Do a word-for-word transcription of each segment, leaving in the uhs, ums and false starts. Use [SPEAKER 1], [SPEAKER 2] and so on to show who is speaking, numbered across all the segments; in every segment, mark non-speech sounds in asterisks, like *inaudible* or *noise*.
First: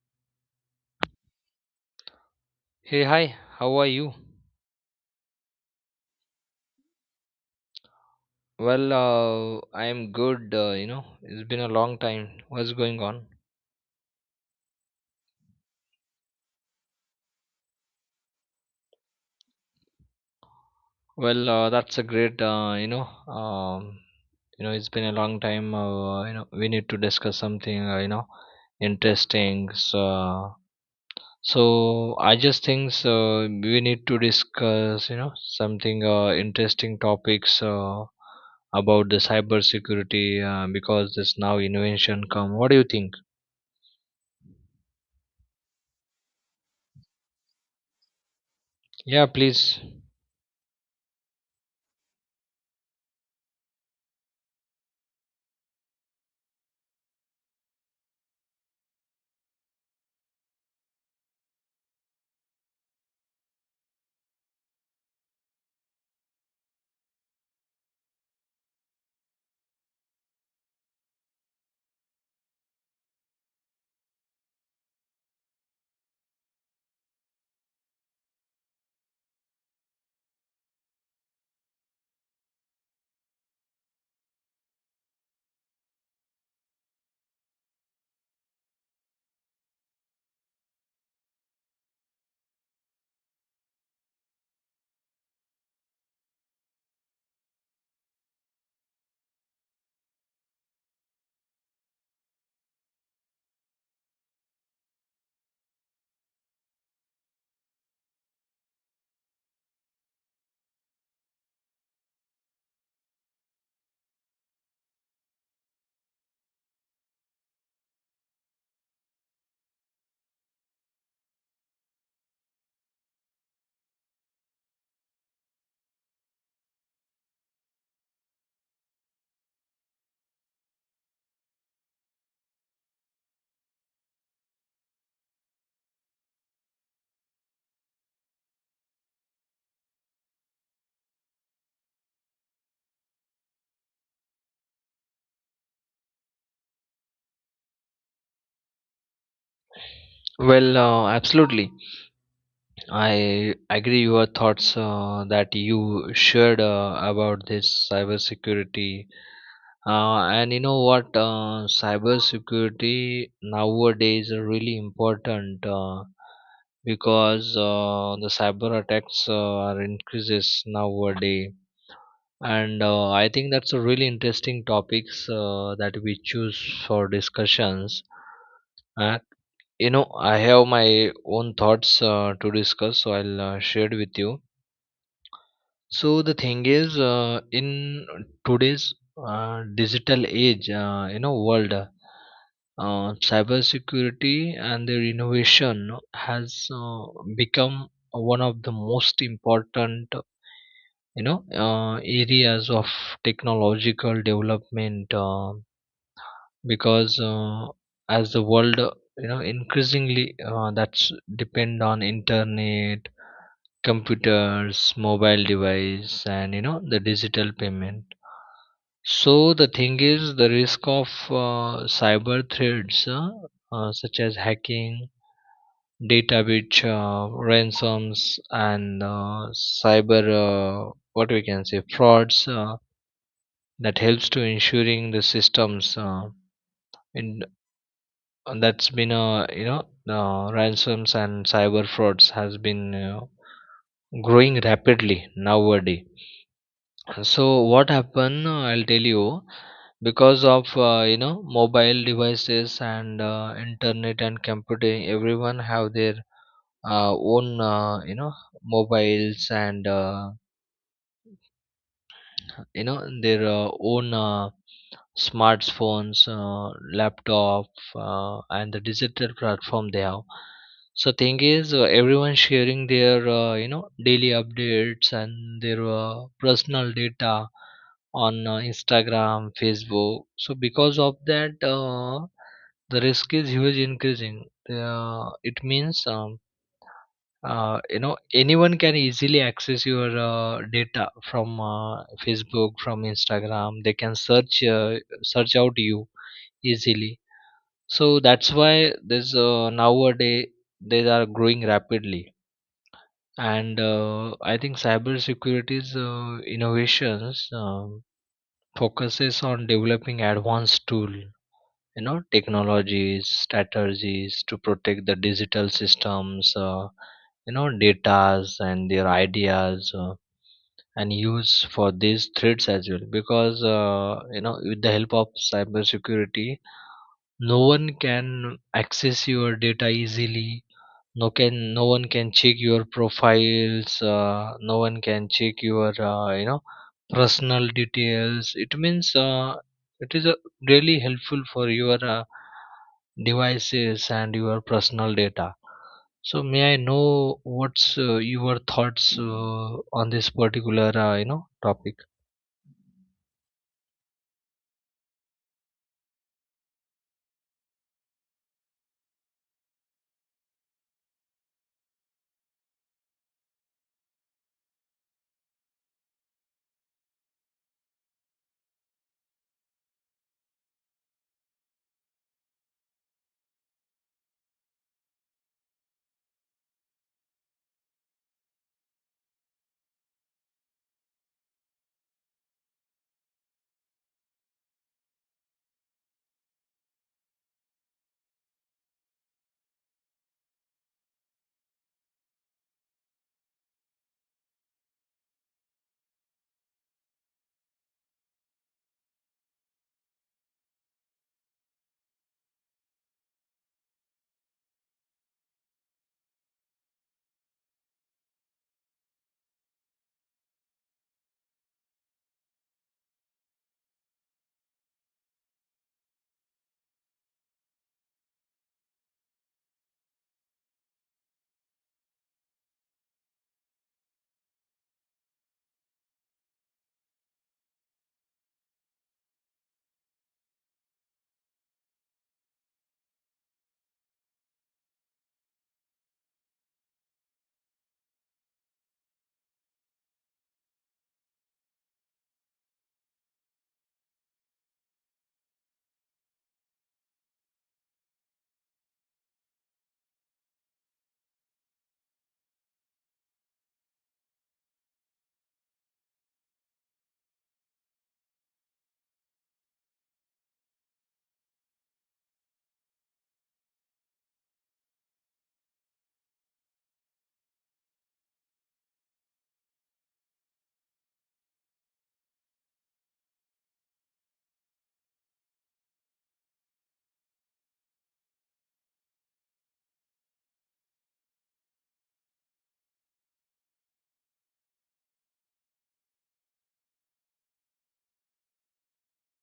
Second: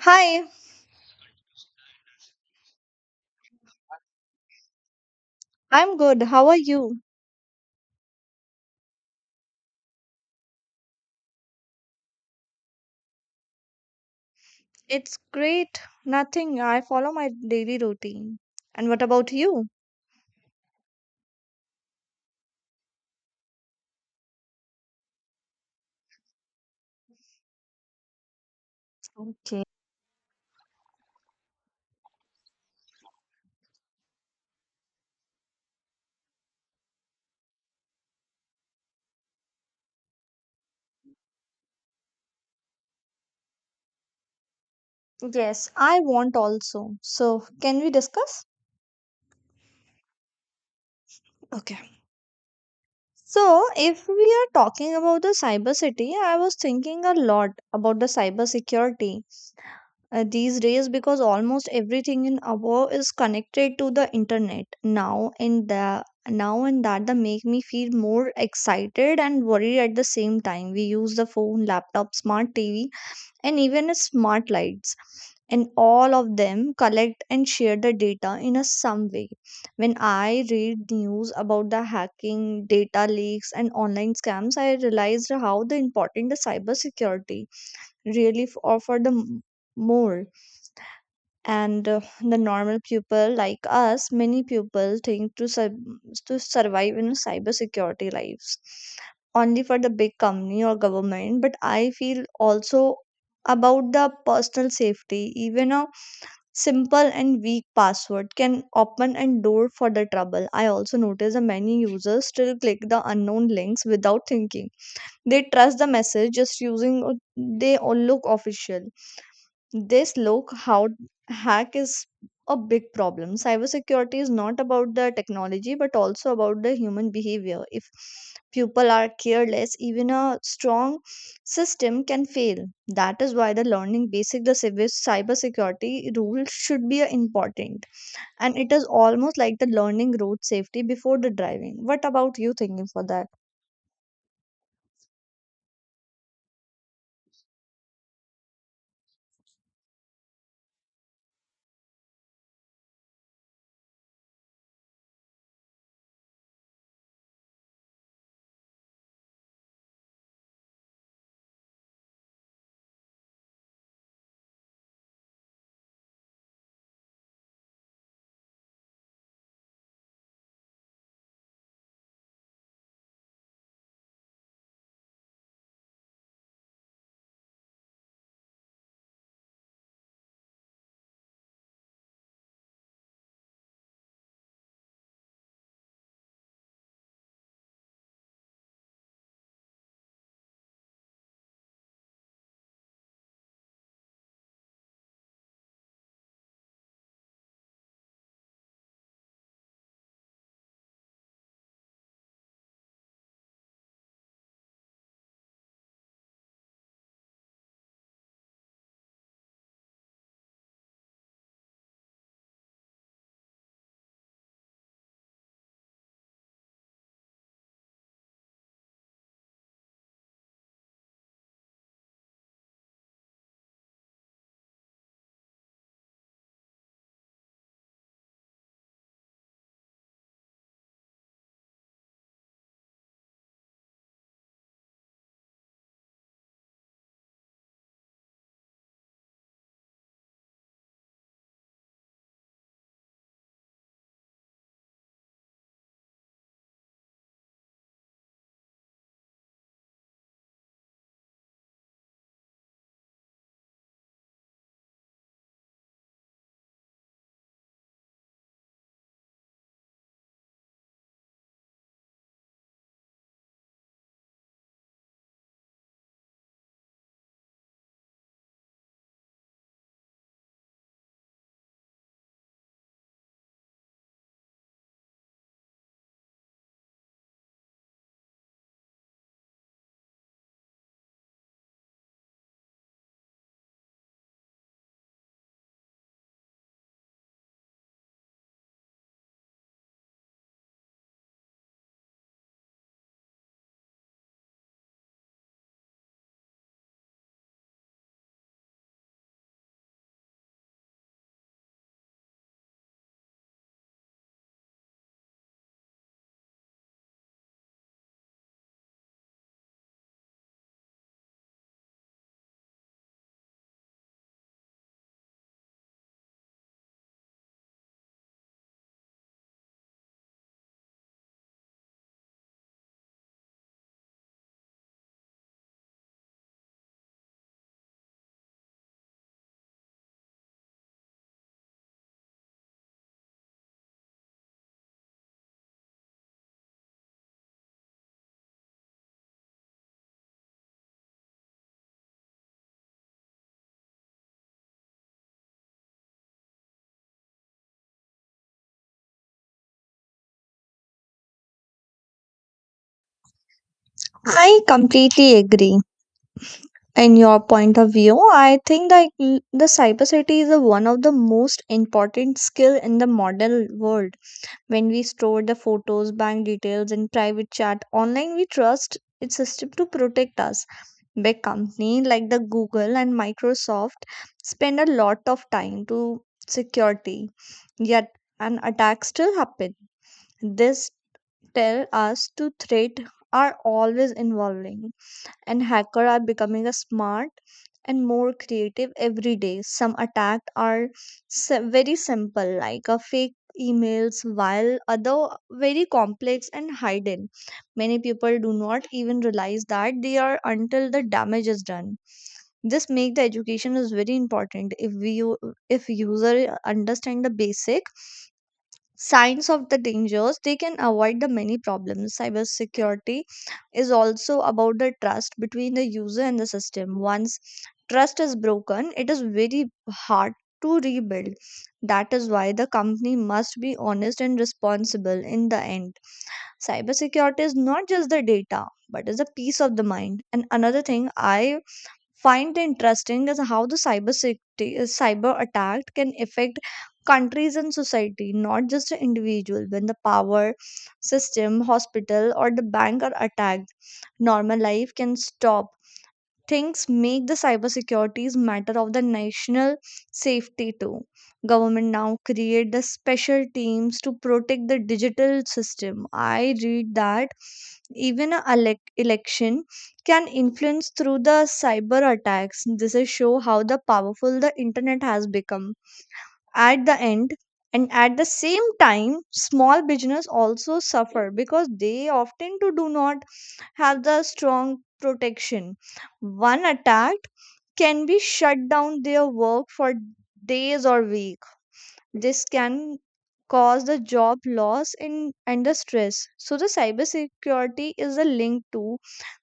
[SPEAKER 1] Hi,
[SPEAKER 2] Hey, hi, how are you?
[SPEAKER 1] I'm good. How are you?
[SPEAKER 2] Well, uh, I am good, uh, you know, it's been a long time. What's going on?
[SPEAKER 1] It's great. Nothing. I follow my daily routine. And what about you?
[SPEAKER 2] Well, uh, that's a great, uh, you know, um, you know, it's been a long time. Uh, you know, we need to discuss something, uh, you know,
[SPEAKER 1] Okay.
[SPEAKER 2] interesting. So, so I just think uh, we need to discuss, you know, something uh, interesting topics uh, about the cybersecurity uh, because this now invention come. What do you think?
[SPEAKER 1] Yes, I want also. So, can we discuss?
[SPEAKER 2] Yeah, please.
[SPEAKER 1] Okay. So, if we are talking about the cyber city, I was thinking a lot about the cyber security uh, these days, because almost everything in our is connected to the internet now, and the now, and that the make me feel more excited and worried at the same time. We use the phone, laptop, smart tv, and even smart lights, and all of them collect and share the data in a some way. When I read news about the hacking, data leaks, and online scams, I realized how the important the cybersecurity really f- offer the m- more. And uh, the normal people like us, many people think to sub to survive in cybersecurity lives only for the big company or government, but I feel also about the personal safety. Even a simple and weak password can open a door for the trouble. I also notice that many users still click the unknown links without thinking. They trust the message just using, uh, they all look official. This low code hack is a big problem. Cybersecurity is not about the technology but also about the human behavior. If people are careless, even a strong system can fail. That is why the learning basic the cyber cybersecurity rules should be uh, important. And it is almost like the learning road safety before the driving. What about you thinking for that?
[SPEAKER 2] Well, uh, absolutely. I agree your thoughts uh, that you shared uh, about this cybersecurity. Uh, and you know what? Uh, cybersecurity nowadays are really important uh, because uh, the cyber attacks uh, are increases nowadays. And uh, I think that's a really interesting topics uh, that we choose for discussions. Uh, you know, I have my own thoughts uh, to discuss, so I'll uh, share it with you. So the thing is, uh, in today's uh, digital age, uh, you know, world, uh, cybersecurity and their innovation has uh, become one of the most important, you know, uh, areas of technological development. Uh, because uh, as the world uh, you know increasingly uh, that's depend on internet, computers, mobile device, and you know the digital payment. So the thing is, the risk of uh, cyber threats, uh, uh, such as hacking, data breach, uh, ransoms, and uh, cyber, uh, what we can say, frauds, uh, that helps to ensuring the systems, uh, in and that's been uh, you know uh, ransoms and cyber frauds has been uh, growing rapidly nowadays. So what happened, uh, I'll tell you. Because of uh, you know mobile devices and uh, internet and computing, everyone have their uh, own uh, you know mobiles, and uh, you know their uh, own uh, smartphones, uh, laptop, uh, and the digital platform they have. So thing is, uh, everyone sharing their uh, you know daily updates and their uh, personal data on uh, Instagram, Facebook. So because of that, uh, the risk is huge increasing. Uh, it means um, uh, you know anyone can easily access your uh, data from uh, Facebook, from Instagram. They can search uh, search out you easily. So that's why this, uh, nowadays, they are growing rapidly. And uh, I think cybersecurity's uh, innovations um, focuses on developing advanced tool, you know, technologies, strategies to protect the digital systems, uh, you know datas and their ideas, uh, and use for these threats as well. Because uh, you know with the help of cybersecurity, no one can access your data easily, no can no one can check your profiles, uh, no one can check your uh, you know personal details. It means uh, it is uh, really helpful for your uh, devices and your personal data. So may I know what's uh, your thoughts uh, on this particular uh, you know topic?
[SPEAKER 1] I completely agree. In your point of view, I think that l- the cyber safety is a one of the most important skill in the modern world. When we store the photos, bank details, and private chat online, we trust its system to protect us. Big company like the Google and Microsoft spend a lot of time to security. Yet an attack still happen. This tell us to threat are always involving. And hackers are becoming a smart and more creative every day. Some attacks are si- very simple, like a fake emails, while other very complex and hidden. Many people do not even realize that they are until the damage is done. This make the education is very important. If we u- if user understand the basic signs of the dangers, they can avoid the many problems. Cybersecurity is also about the trust between the user and the system. Once trust is broken, it is very hard to rebuild. That is why the company must be honest and responsible. In the end, cybersecurity is not just the data but is a peace of the mind. And another thing I find interesting is how the cyber safety, uh, cyber attack can affect countries and society, not just the individual. When the power system, hospital, or the bank are attacked, normal life can stop. Things make the cybersecurity's matter of the national safety too. Government now create the special teams to protect the digital system. I read that even a elec- election can influence through the cyber attacks. This is show how the powerful the internet has become. At the end, and at the same time, small business also suffer because they often to do not have the strong protection. One attack can be shut down their work for days or week. This can cause the job loss in, and the stress. So the cybersecurity is a link to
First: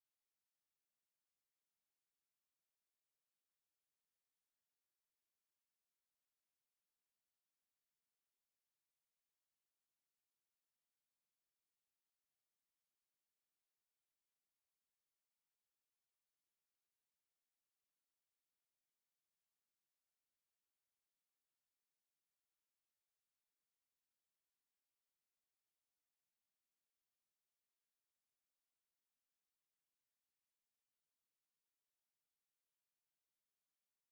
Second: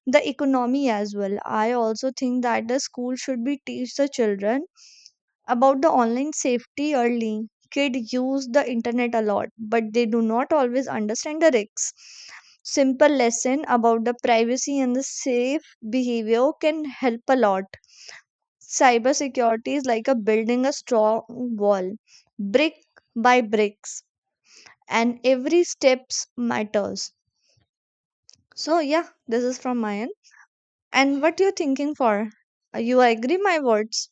[SPEAKER 1] the economy as well. I also think that the school should be teach the children about the online safety early. Kids use the internet a lot, but they do not always understand the risks. Simple lesson about the privacy and the safe behavior can help a lot. Cybersecurity is like a building a strong wall, brick by bricks, and every steps matters. So yeah, this is from my end. And what you thinking for? Uh, You agree my words?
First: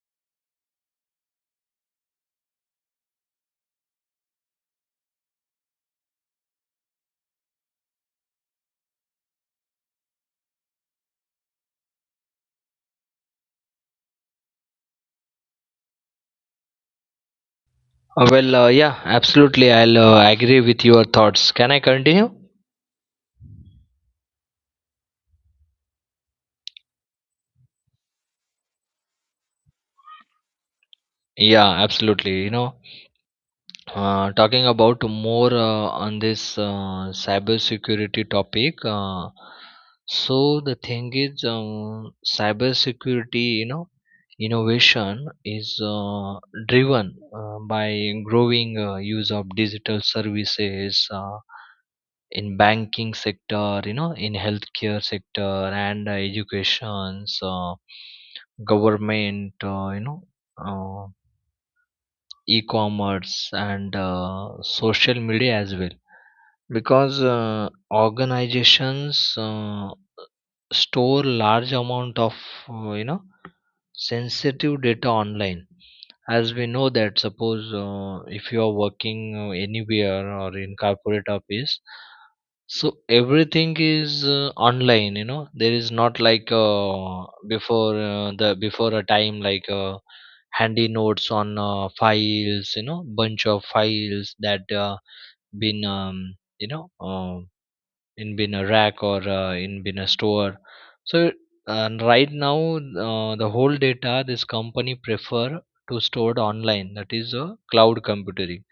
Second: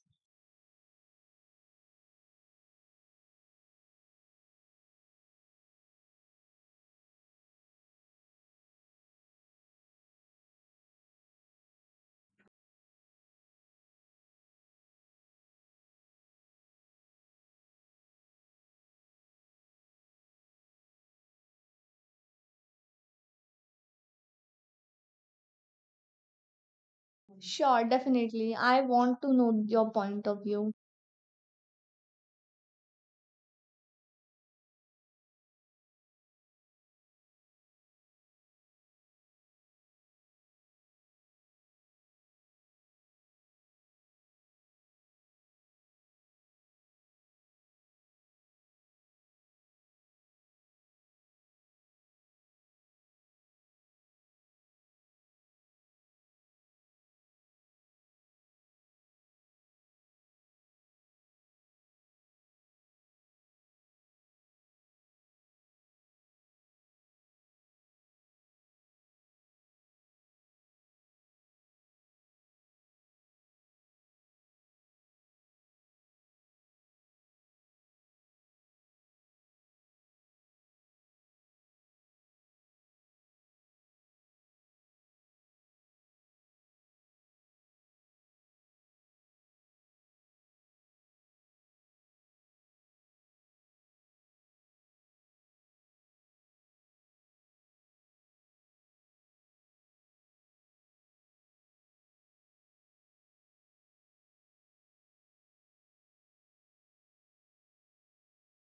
[SPEAKER 2] Uh, well, uh, yeah, absolutely. I'll uh, agree with your thoughts. Can I continue?
[SPEAKER 1] Sure, definitely. I want to know your point of view.
[SPEAKER 2] Yeah, absolutely. You know, uh, talking about more uh, on this uh, cybersecurity topic. Uh, so the thing is, um, cybersecurity, you know, innovation is uh, driven uh, by growing uh, use of digital services. Uh, in banking sector, you know, in healthcare sector, and uh, education. So government, uh, you know uh, e-commerce, and uh, social media as well. Because uh, organizations uh, store large amount of uh, you know sensitive data online. As we know that, suppose uh, if you are working uh, anywhere or in corporate office, so everything is uh, online, you know. There is not like uh, before uh, the before a time like uh, handy notes on uh, files, you know, bunch of files that uh, been um, you know uh, in been a rack or uh, in been a store. So uh, right now uh, the whole data this company prefer to stored online. That is a cloud computing.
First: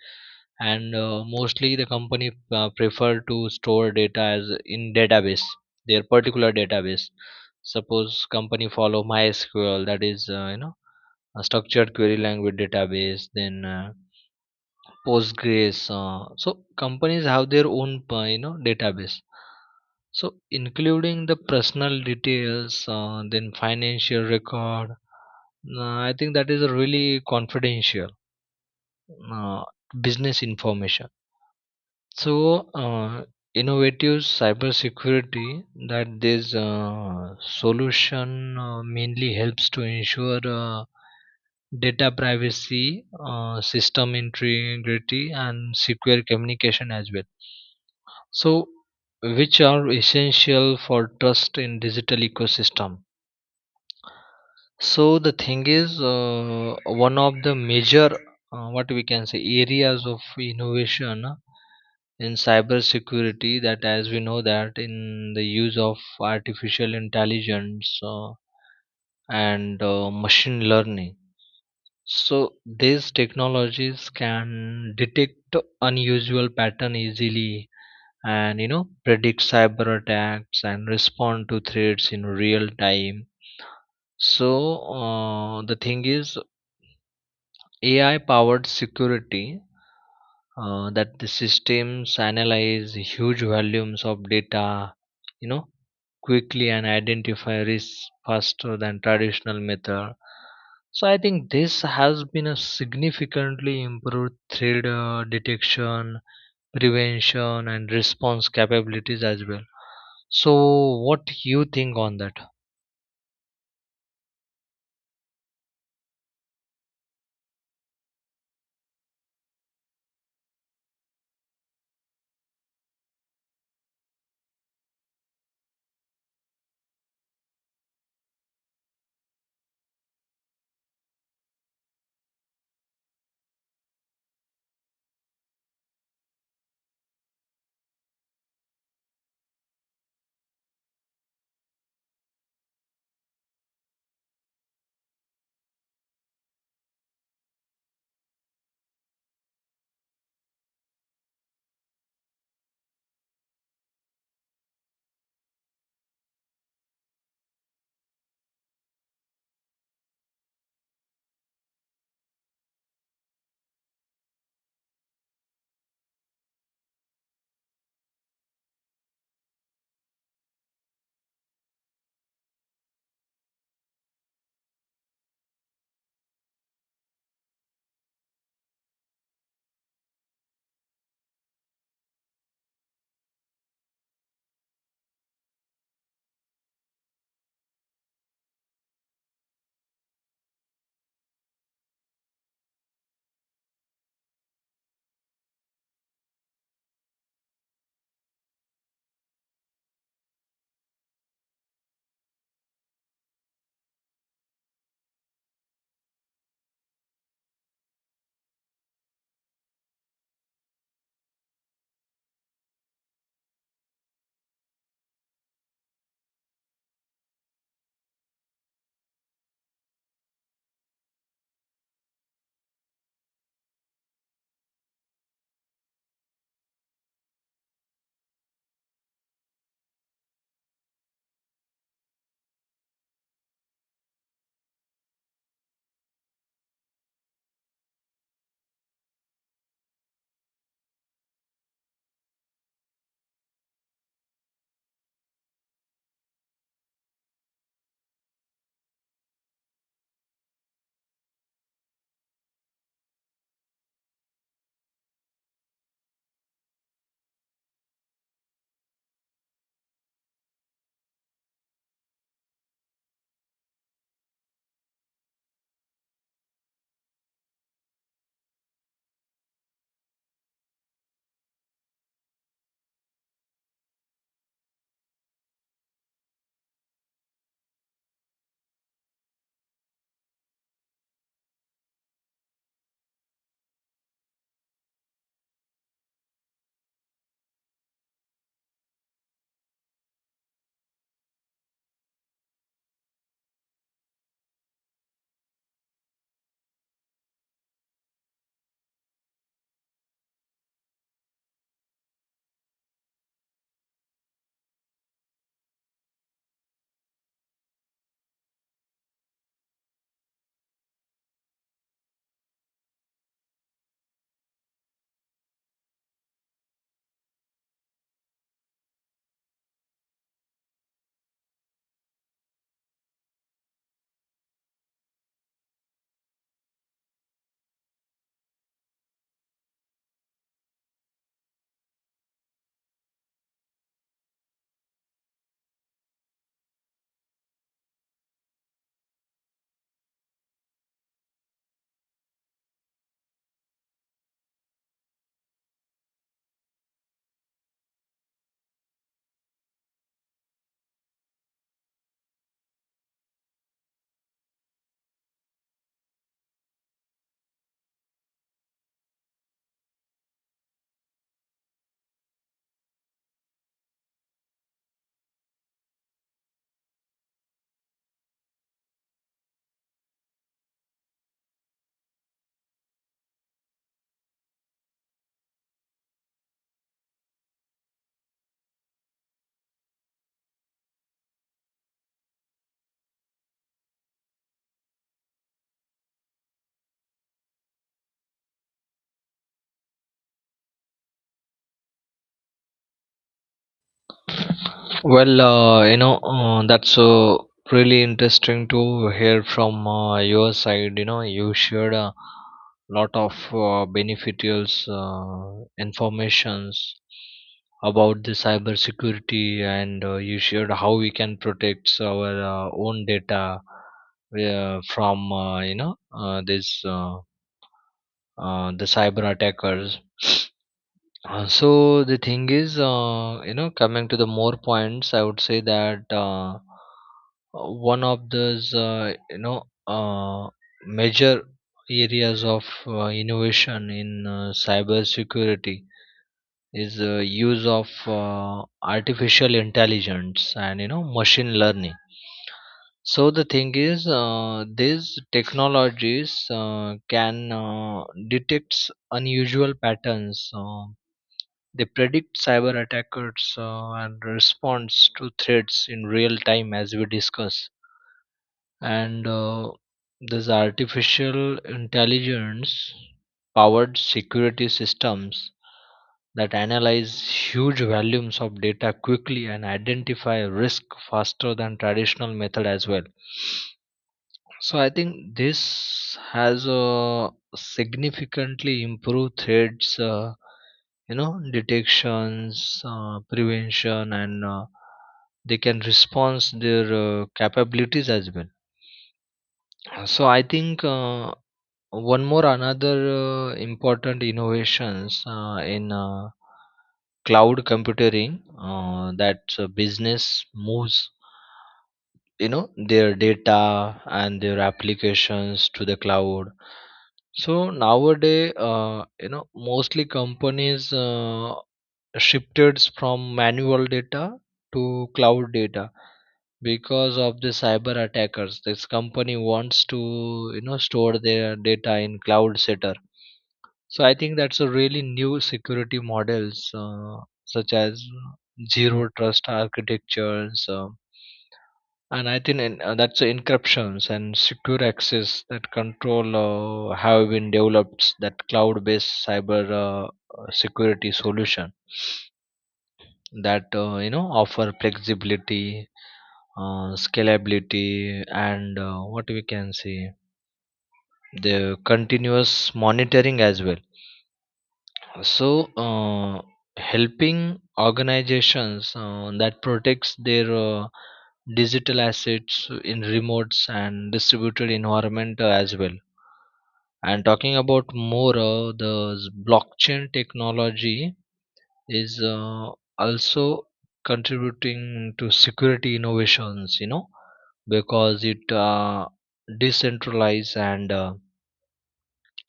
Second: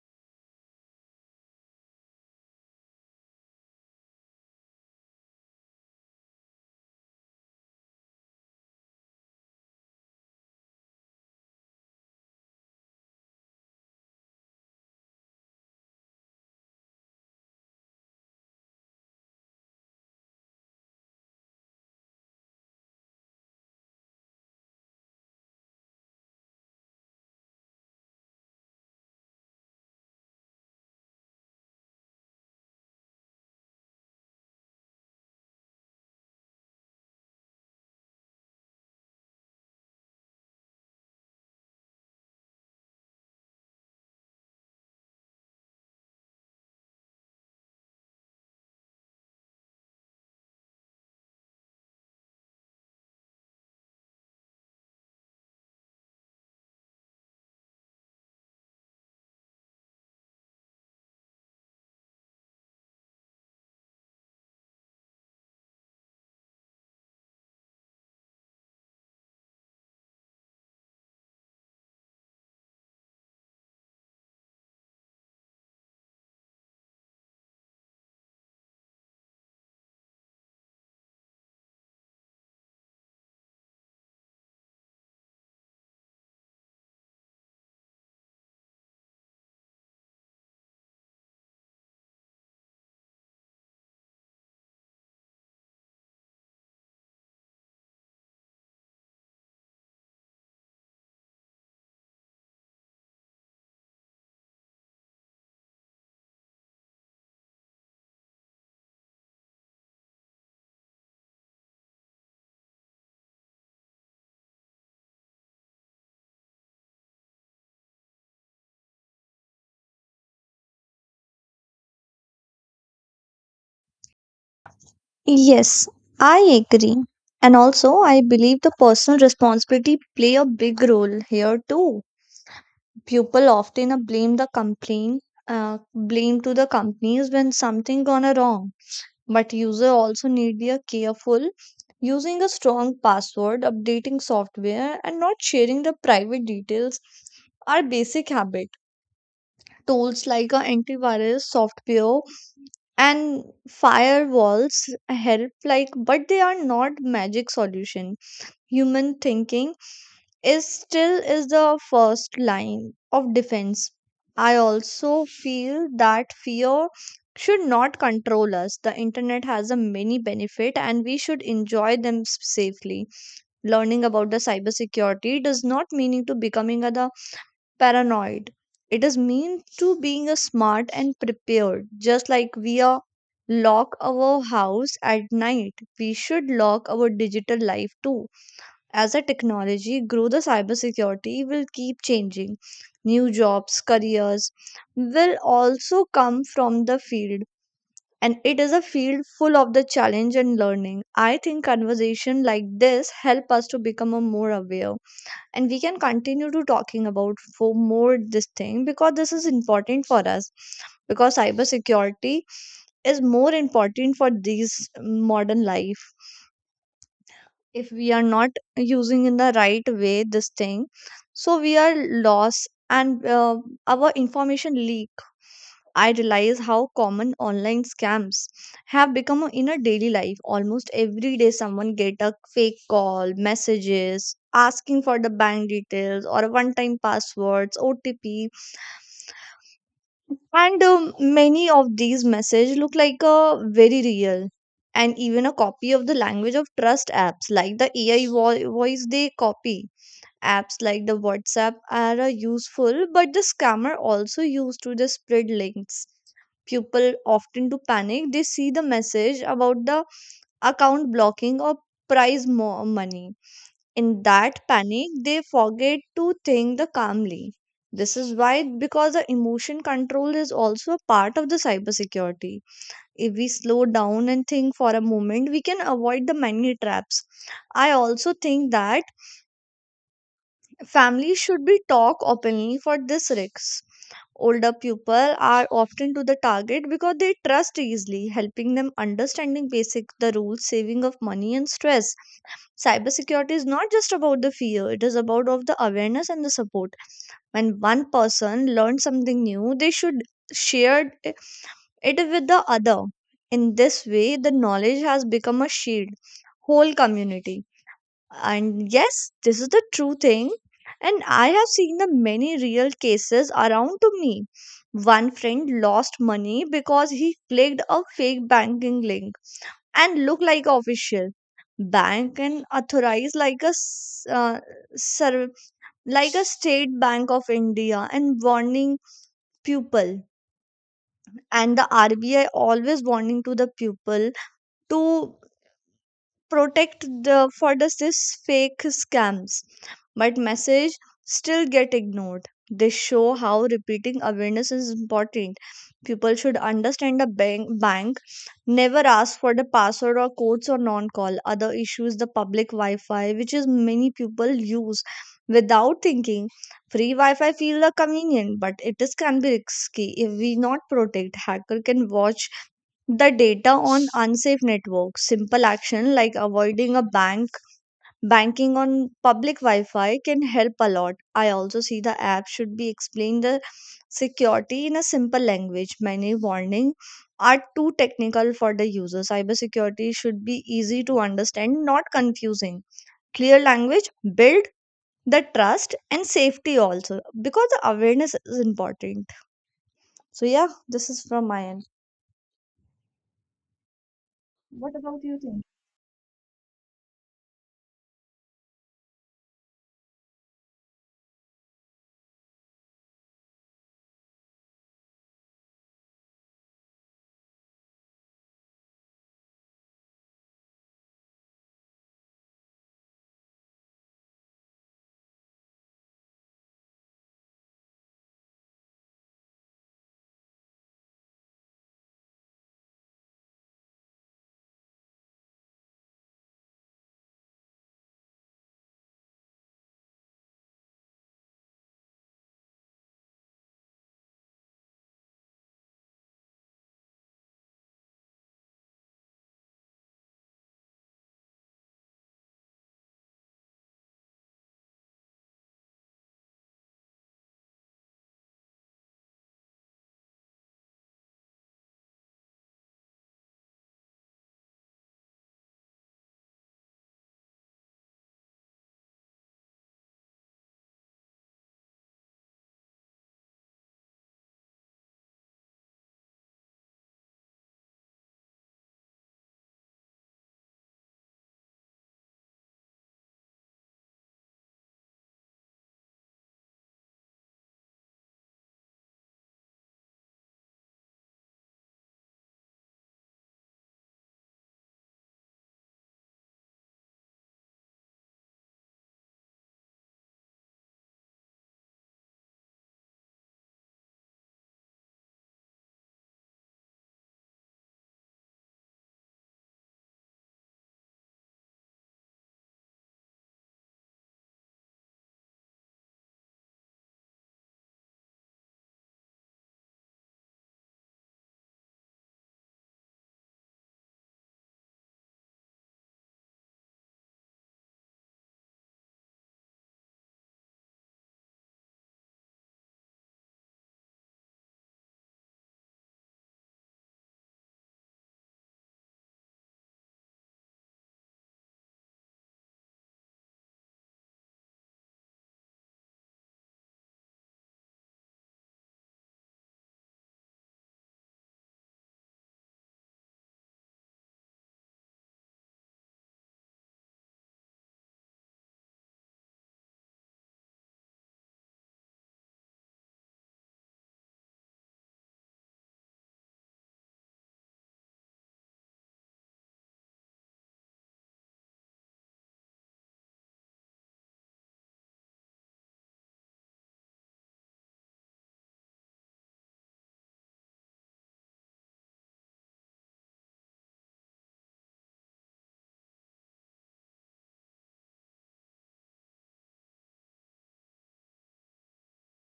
[SPEAKER 2] And uh, mostly the company uh, prefer to store data as in database, their particular database. Suppose company follow mysql, that is uh, you know a structured query language database, then uh, postgres. Uh, so companies have their own, uh, you know database. So including the personal details, uh, then financial record, uh, I think that is a really confidential uh, business information. So, uh, innovative cybersecurity that this uh, solution uh, mainly helps to ensure uh, data privacy, uh, system integrity, and secure communication as well. So, which are essential for trust in digital ecosystem. So the thing is, uh, one of the major, uh, what we can say, areas of innovation uh, in cybersecurity that, as we know, that in the use of artificial intelligence uh, and uh, machine learning. So these technologies can detect unusual pattern easily and you know predict cyber attacks and respond to threats in real time. So uh, the thing is, A I powered security, uh, that the systems analyze huge volumes of data, you know, quickly and identify risks faster than traditional method. So I think this has been a significantly improved threat uh, detection, prevention, and response capabilities as well. So what you think on that?
[SPEAKER 1] Yes, I agree. And also, I believe the personal responsibility play a big role here too. People often uh, blame the complaint, uh, blame to the companies when something gone a wrong. But user also need be a careful using a strong password, updating software, and not sharing the private details are basic habit. Tools like a antivirus software and firewalls help like, but they are not magic solution. Human thinking is still is the first line of defense. I also feel that fear should not control us. The internet has a many benefit and we should enjoy them s- safely. Learning about the cybersecurity does not mean to becoming a the paranoid. It is mean to being a smart and prepared. Just like we are lock our house at night, we should lock our digital life too. As a technology grow, the cybersecurity will keep changing. New jobs, careers will also come from the field. And it is a field full of the challenge and learning. I think conversation like this help us to become a more aware, and we can continue to talking about for more this thing because this is important for us, because cybersecurity is more important for these modern life. If we are not using in the right way this thing, so we are lost, and uh, our information leak. I realize how common online scams have become in our daily life. Almost every day, someone get a fake call, messages asking for the bank details or one-time passwords, O T P, and um, many of these messages look like a very real, and even a copy of the language of trust apps like the A I vo- voice they copy. Apps like the WhatsApp are uh, useful, but the scammer also used to the spread links. People often to panic, they see the message about the account blocking or prize mo- money. In that panic, they forget to think the calmly. This is why because the emotion control is also a part of the cybersecurity. If we slow down and think for a moment, we can avoid the many traps. I also think that families should be talk openly for this risks. Older people are often to the target because they trust easily, helping them understanding basic the rules, saving of money and stress. Cybersecurity is not just about the fear; it is about of the awareness and the support. When one person learns something new, they should share it with the other. In this way, the knowledge has become a shield, whole community. And yes, this is the true thing. And I have seen the many real cases around to me. One friend lost money because he clicked a fake banking link and looked like official bank and authorized like a s- uh, serv- like a state bank of India, and warning people, and the R B I always warning to the people to protect the for the this fake scams, but message still get ignored. They show how repeating awareness is important. People should understand a bank bank never ask for the password or codes or non call other issues. The public wi-fi which is many people use without thinking. Free wi-fi feel the convenient, but it is can be risky if we not protect. Hacker can watch the data on unsafe networks. Simple action like avoiding a bank, banking on public Wi Fi can help a lot. I also see the app should be explained the security in a simple language. Many warnings are too technical for the user. Cybersecurity should be easy to understand, not confusing. Clear language, build the trust and safety also because the awareness is important. So, yeah, this is from my end. What about you
[SPEAKER 2] Well,
[SPEAKER 1] think?
[SPEAKER 2] uh, you know, uh, that's uh, really interesting to hear from uh, your side. You know, you shared a lot of uh, beneficial uh, informations about the cybersecurity, and uh, you shared how we can protect our uh, own data uh, from uh, you know uh, this uh, uh, the cyber attackers. Uh, so the thing is, uh, you know, coming to the more points, I would say that uh, one of those, uh, you know, uh, major areas of uh, innovation in uh, cybersecurity is uh, use of uh, artificial intelligence and you know machine learning. So the thing is, uh, these technologies uh, can uh, detect unusual patterns. Uh, they predict cyber attacks uh, and responds to threats in real time, as we discuss. And uh, this artificial intelligence powered security systems that analyze huge volumes of data quickly and identify risk faster than traditional method as well. So I think this has uh, significantly improved threats, uh, you know, detections, uh, prevention, and uh, they can respond their uh, capabilities as well. So I think uh, one more another uh, important innovations uh, in uh, cloud computing, uh, that uh, business moves, you know, their data and their applications to the cloud. So nowadays, uh, you know mostly companies uh, shifted from manual data to cloud data. Because of the cyber attackers, this company wants to, you know, store their data in cloud setter. So I think that's a really new security models, uh, such as zero trust architectures, um, and I think in, uh, that's the encryptions and secure access that control uh, have been developed, that cloud-based cyber, uh, uh, security solution that, uh, you know offer flexibility, uh, scalability, and uh, what we can say the continuous monitoring as well. So, uh, helping organizations uh, that protects their uh, digital assets in remotes and distributed environment uh, as well. And talking about more, uh, the s- blockchain technology is uh, also contributing to security innovations. You know, because it uh, decentralize and uh,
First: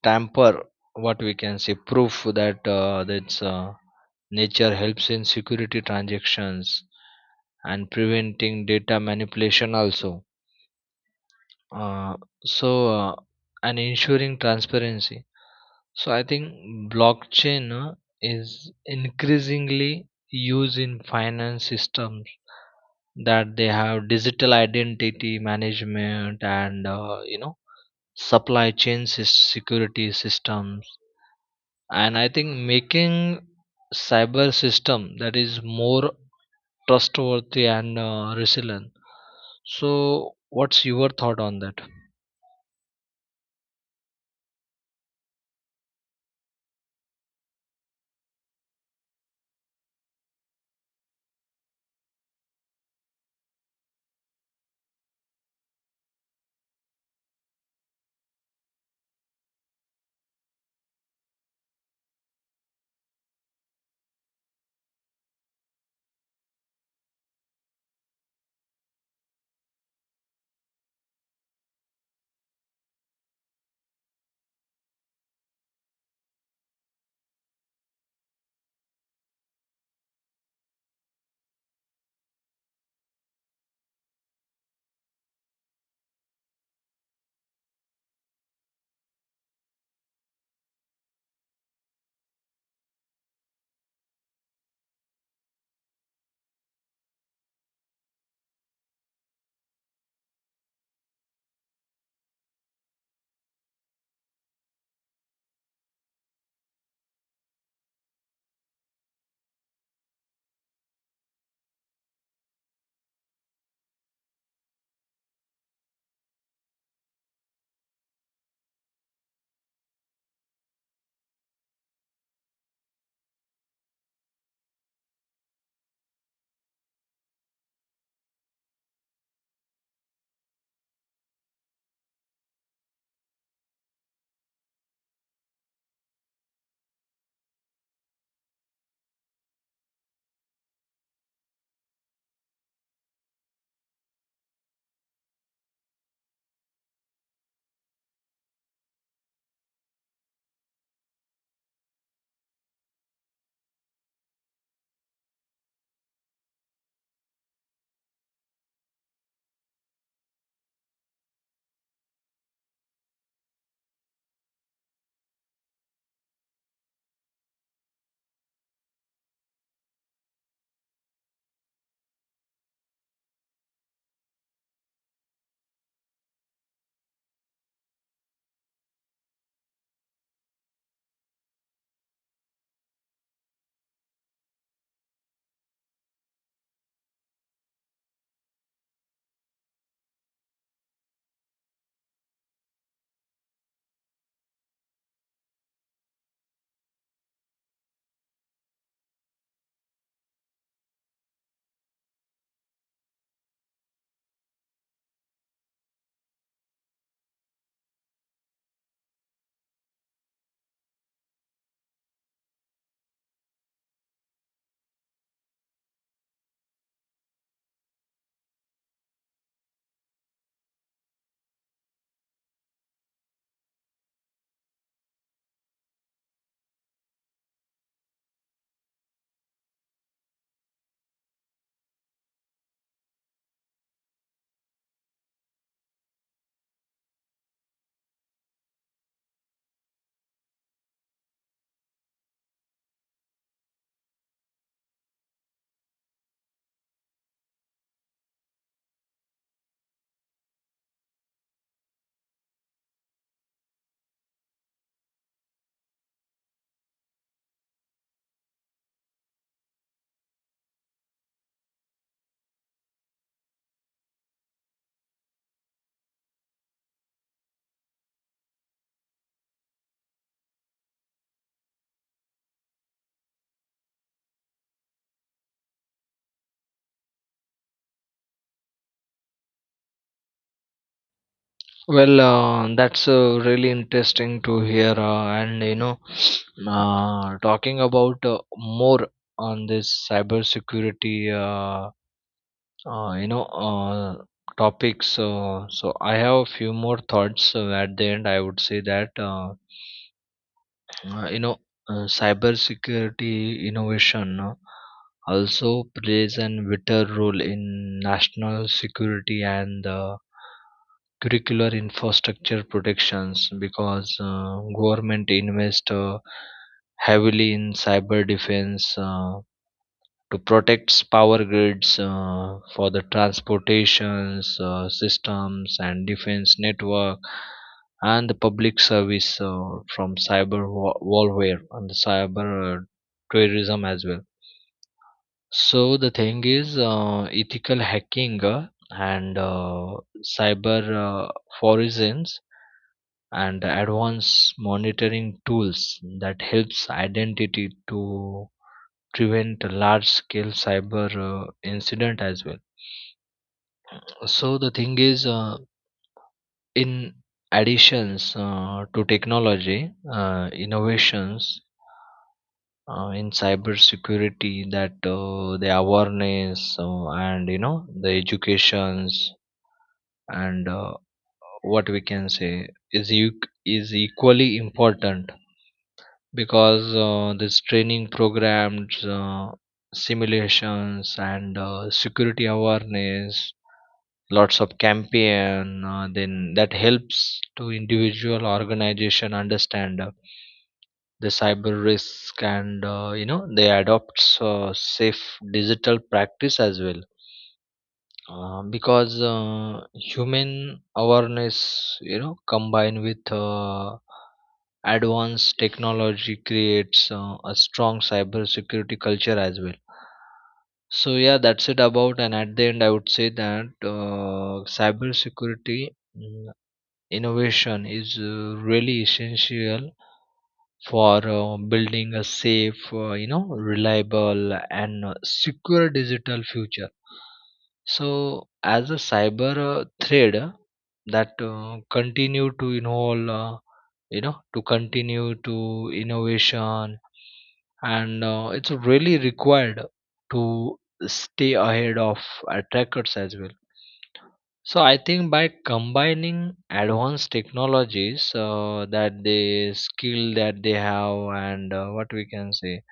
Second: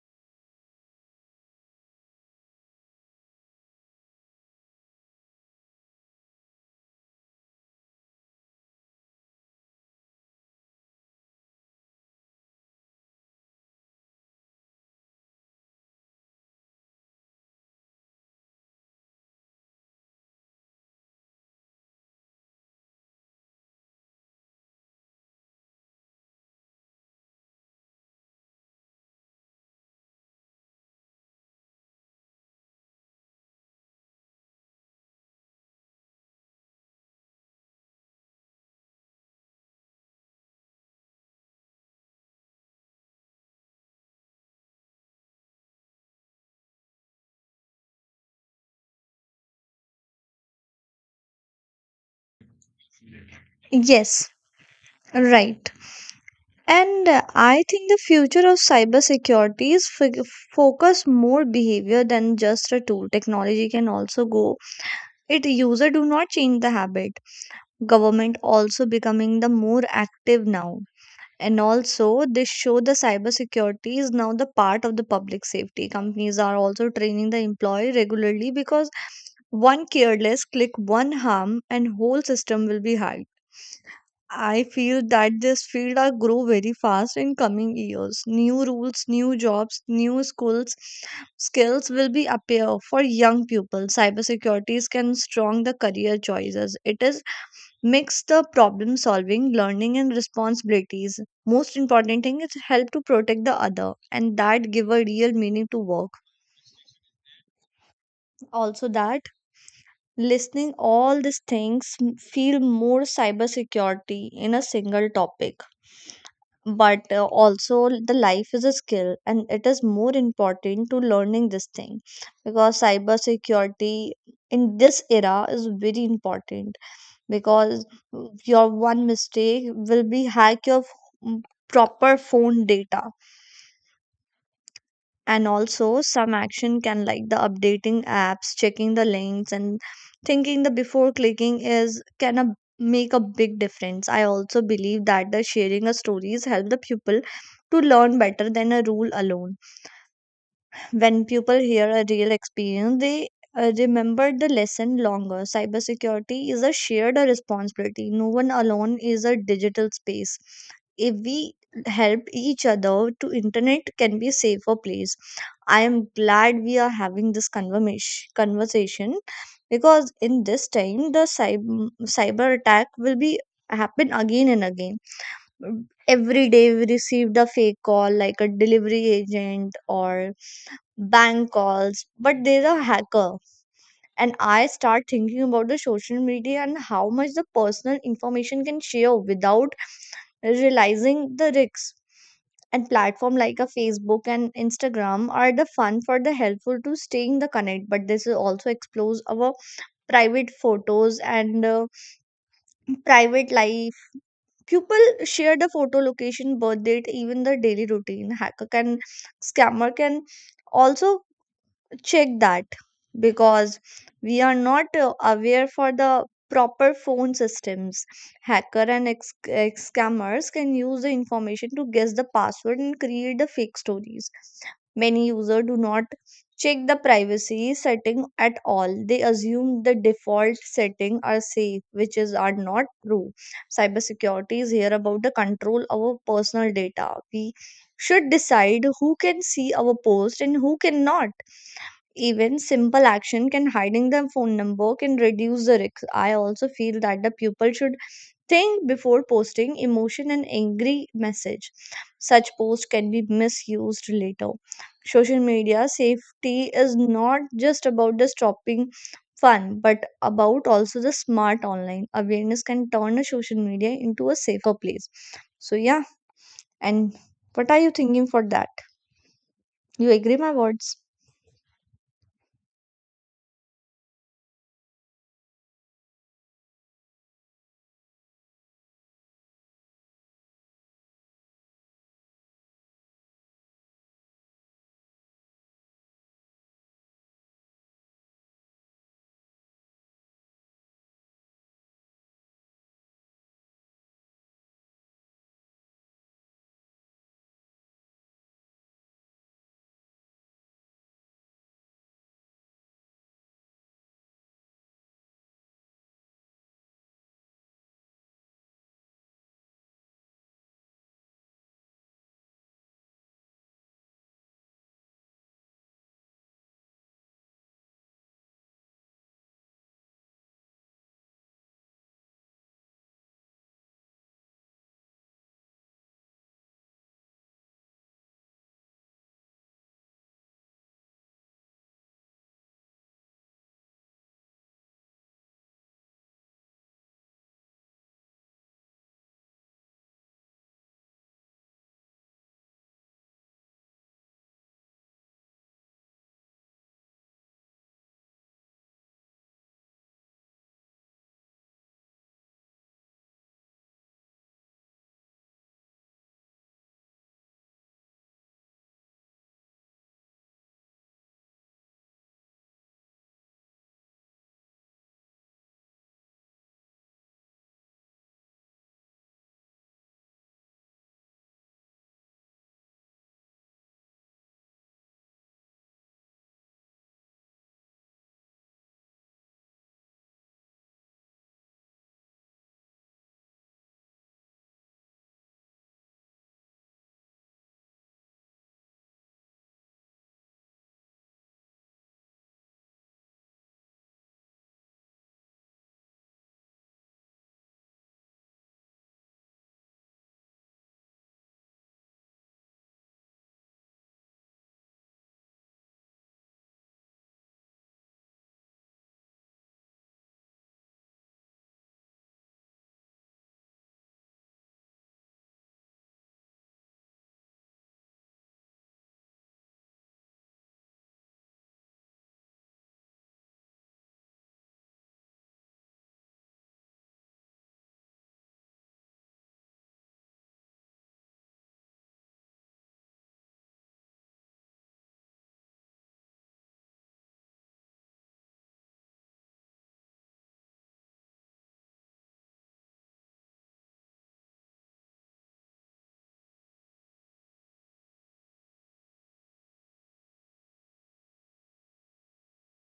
[SPEAKER 2] tamper, what we can say, proof that uh, that's. Uh, Nature helps in security transactions and preventing data manipulation also. Uh, so uh, and ensuring transparency. So I think blockchain uh, is increasingly used in finance systems, that they have digital identity management and uh, you know supply chain sys- security systems, and I think making cyber system that is more trustworthy and uh, resilient. So, what's your thought on that?
[SPEAKER 1] Yes, right. And uh, I think the future of cybersecurity is fig- focus more behavior than just a tool. Technology can also go. It user do not change the habit. Government also becoming the more active now. And also this show the cybersecurity is now the part of the public safety. Companies are also training the employee regularly because one careless click, one harm, and whole system will be hacked. I feel that this field will grow very fast in coming years. New rules, new jobs, new schools, skills will be appear for young people. Cybersecurities can strong the career choices. It is mix the problem solving, learning and responsibilities. Most important thing is help to protect the other and that give a real meaning to work. Also that listening all these things m- feel more cybersecurity in a single topic, but uh, also the life is a skill and it is more important to learning this thing, because cyber security in this era is very important, because your one mistake will be hack your f- proper phone data. And also some action can like the updating apps, checking the links, and thinking the before clicking is can a, make a big difference. I also believe that the sharing of stories help the pupil to learn better than a rule alone. When people hear a real experience, they uh, remember the lesson longer. Cybersecurity is a shared responsibility. No one alone is a digital space. If we help each other to internet can be safer place. I am glad we are having this conversation conversation because in this time the cyber, cyber attack will be happen again and again. Every day we received a fake call like a delivery agent or bank calls, but there's a hacker. And I start thinking about the social media and how much the personal information can share without realizing the risks. And platform like a Facebook and Instagram are the fun for the helpful to staying the connect, but this is also explores our private photos and uh, private life. People share the photo location, birth date, even the daily routine. Hacker can, scammer can also check that because we are not uh, aware for the proper phone systems. Hacker and ex- ex- scammers can use the information to guess the password and create the fake stories. Many users do not check the privacy setting at all. They assume the default setting are safe which is are not true. Cybersecurity is here about the control our personal data. We should decide who can see our post and who cannot. Even simple action can hiding their phone number can reduce the risk. I also feel that the pupil should think before posting emotion and angry message. Such post can be misused later. Social media safety is not just about the stopping fun but about also the smart online awareness can turn a social media into a safer place. So yeah, and what are you thinking for that? You agree my words?
[SPEAKER 2] Well, uh, that's uh, really interesting to hear, uh, and you know, *sniffs* uh, talking about uh, more on this cybersecurity, uh, uh, you know, uh, topics. Uh, so I have a few more thoughts. So at the end, I would say that. Uh, uh, you know uh, cybersecurity innovation uh, also plays an vital role in national security and uh, curricular infrastructure protections. Because uh, government invest uh, heavily in cyber defense uh, to protect power grids, uh, for the transportations uh, systems and defense network and the public service uh, from cyber wa- warfare and the cyber uh, terrorism as well. So the thing is, uh, ethical hacking uh, and uh, cyber uh, forensics and advanced monitoring tools that helps identity to prevent a large scale cyber uh, incident as well. So the thing is uh, in additions uh, to technology uh, innovations uh, in cyber security, that uh, the awareness uh, and you know the educations and uh, what we can say is eq- is equally important. Because uh, this training programs, uh, simulations and uh, security awareness lots of campaign uh, then that helps to individual organization understand uh, the cyber risk and uh, you know they adopts uh, safe digital practice as well. Uh, because uh, human awareness, you know, combined with uh, advanced technology creates uh, a strong cyber security culture as well. So yeah, that's it about. And at the end, I would say that uh, cybersecurity mm, innovation is uh, really essential for uh, building a safe, uh, you know, reliable and uh, secure digital future. So as a cyber uh, thread uh, that uh, continue to involve. Uh, you know, to continue to innovation, and uh, it's really required to stay ahead of attackers as well. So I think by combining advanced technologies, uh, that the skill that they have, and uh, what we can say,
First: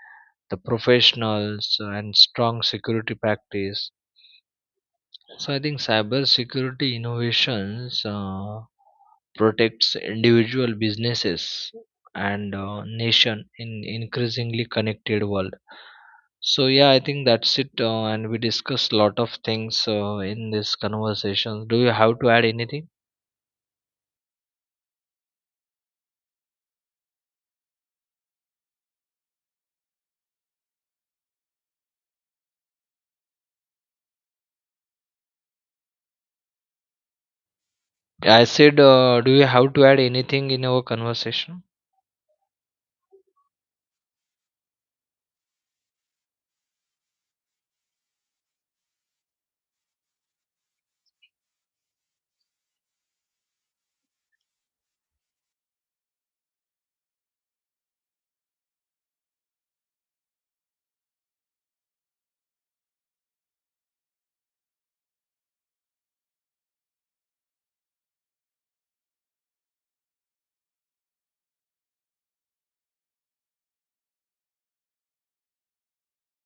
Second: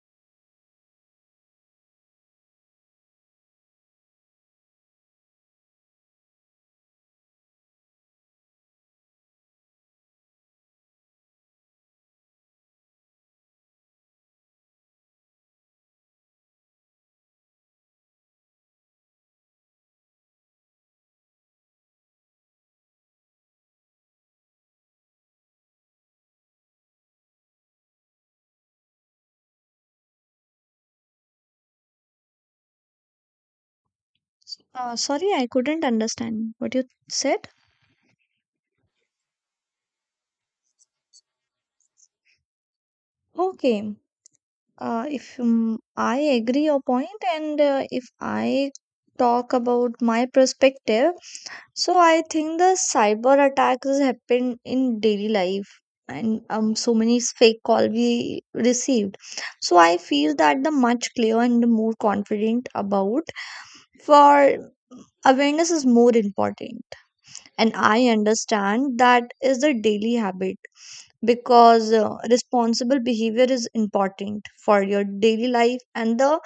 [SPEAKER 2] the professionals and strong security practice. So I think cybersecurity innovations uh, protects individual businesses and uh, nation in increasingly connected world. So yeah, I think that's it, uh, and we discussed lot of things uh, in this conversation. Do you have to add anything?
[SPEAKER 1] Uh, sorry, I couldn't understand what you said.
[SPEAKER 2] I said, uh, do you have to add anything in our conversation?
[SPEAKER 1] Okay. Uh, if um, I agree your point, and uh, if I talk about my perspective, so I think the cyber attacks happen in daily life, and um, so many s- fake call we received. So I feel that the much clearer and the more confident about for awareness is more important, and I understand that is the daily habit, because uh, responsible behavior is important for your daily life and the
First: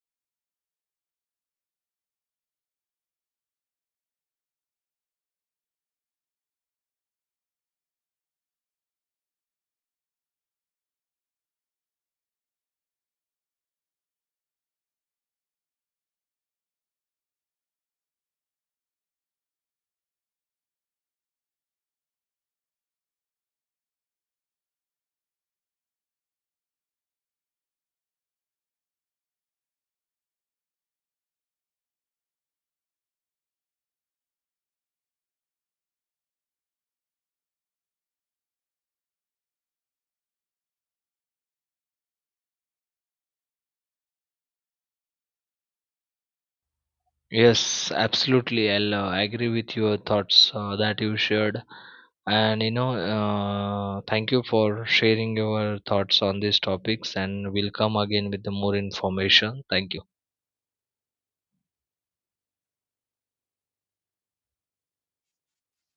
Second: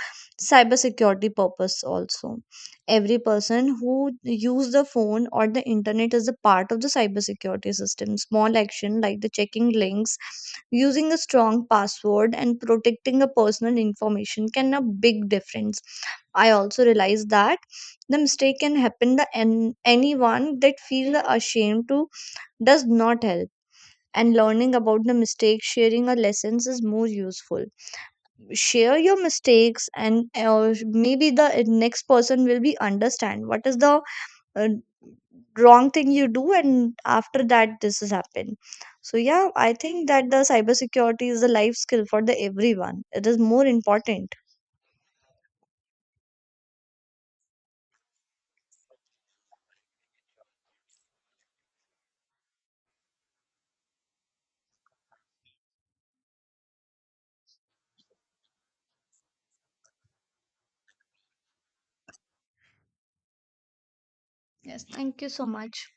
[SPEAKER 1] cybersecurity purpose also. Every person who use the phone or the internet is a part of the cybersecurity system. Small action like the checking links, using a strong password, and protecting the personal information can a big difference. I also realize that the mistake can happen to an- anyone. That feel ashamed to does not help, and learning about the mistakes, sharing our lessons is more useful. Share your mistakes, and uh, maybe the next person will be understand what is the uh, wrong thing you do, and after that this has happened. So yeah, I think that the cybersecurity is a life skill for the everyone. It is more important.
[SPEAKER 2] Yes, absolutely. I'll uh, agree with your thoughts uh, that you shared. And you know, uh, thank you for sharing your thoughts on these topics. And we'll come again with the more information. Thank you.
[SPEAKER 1] Yes, thank you so much.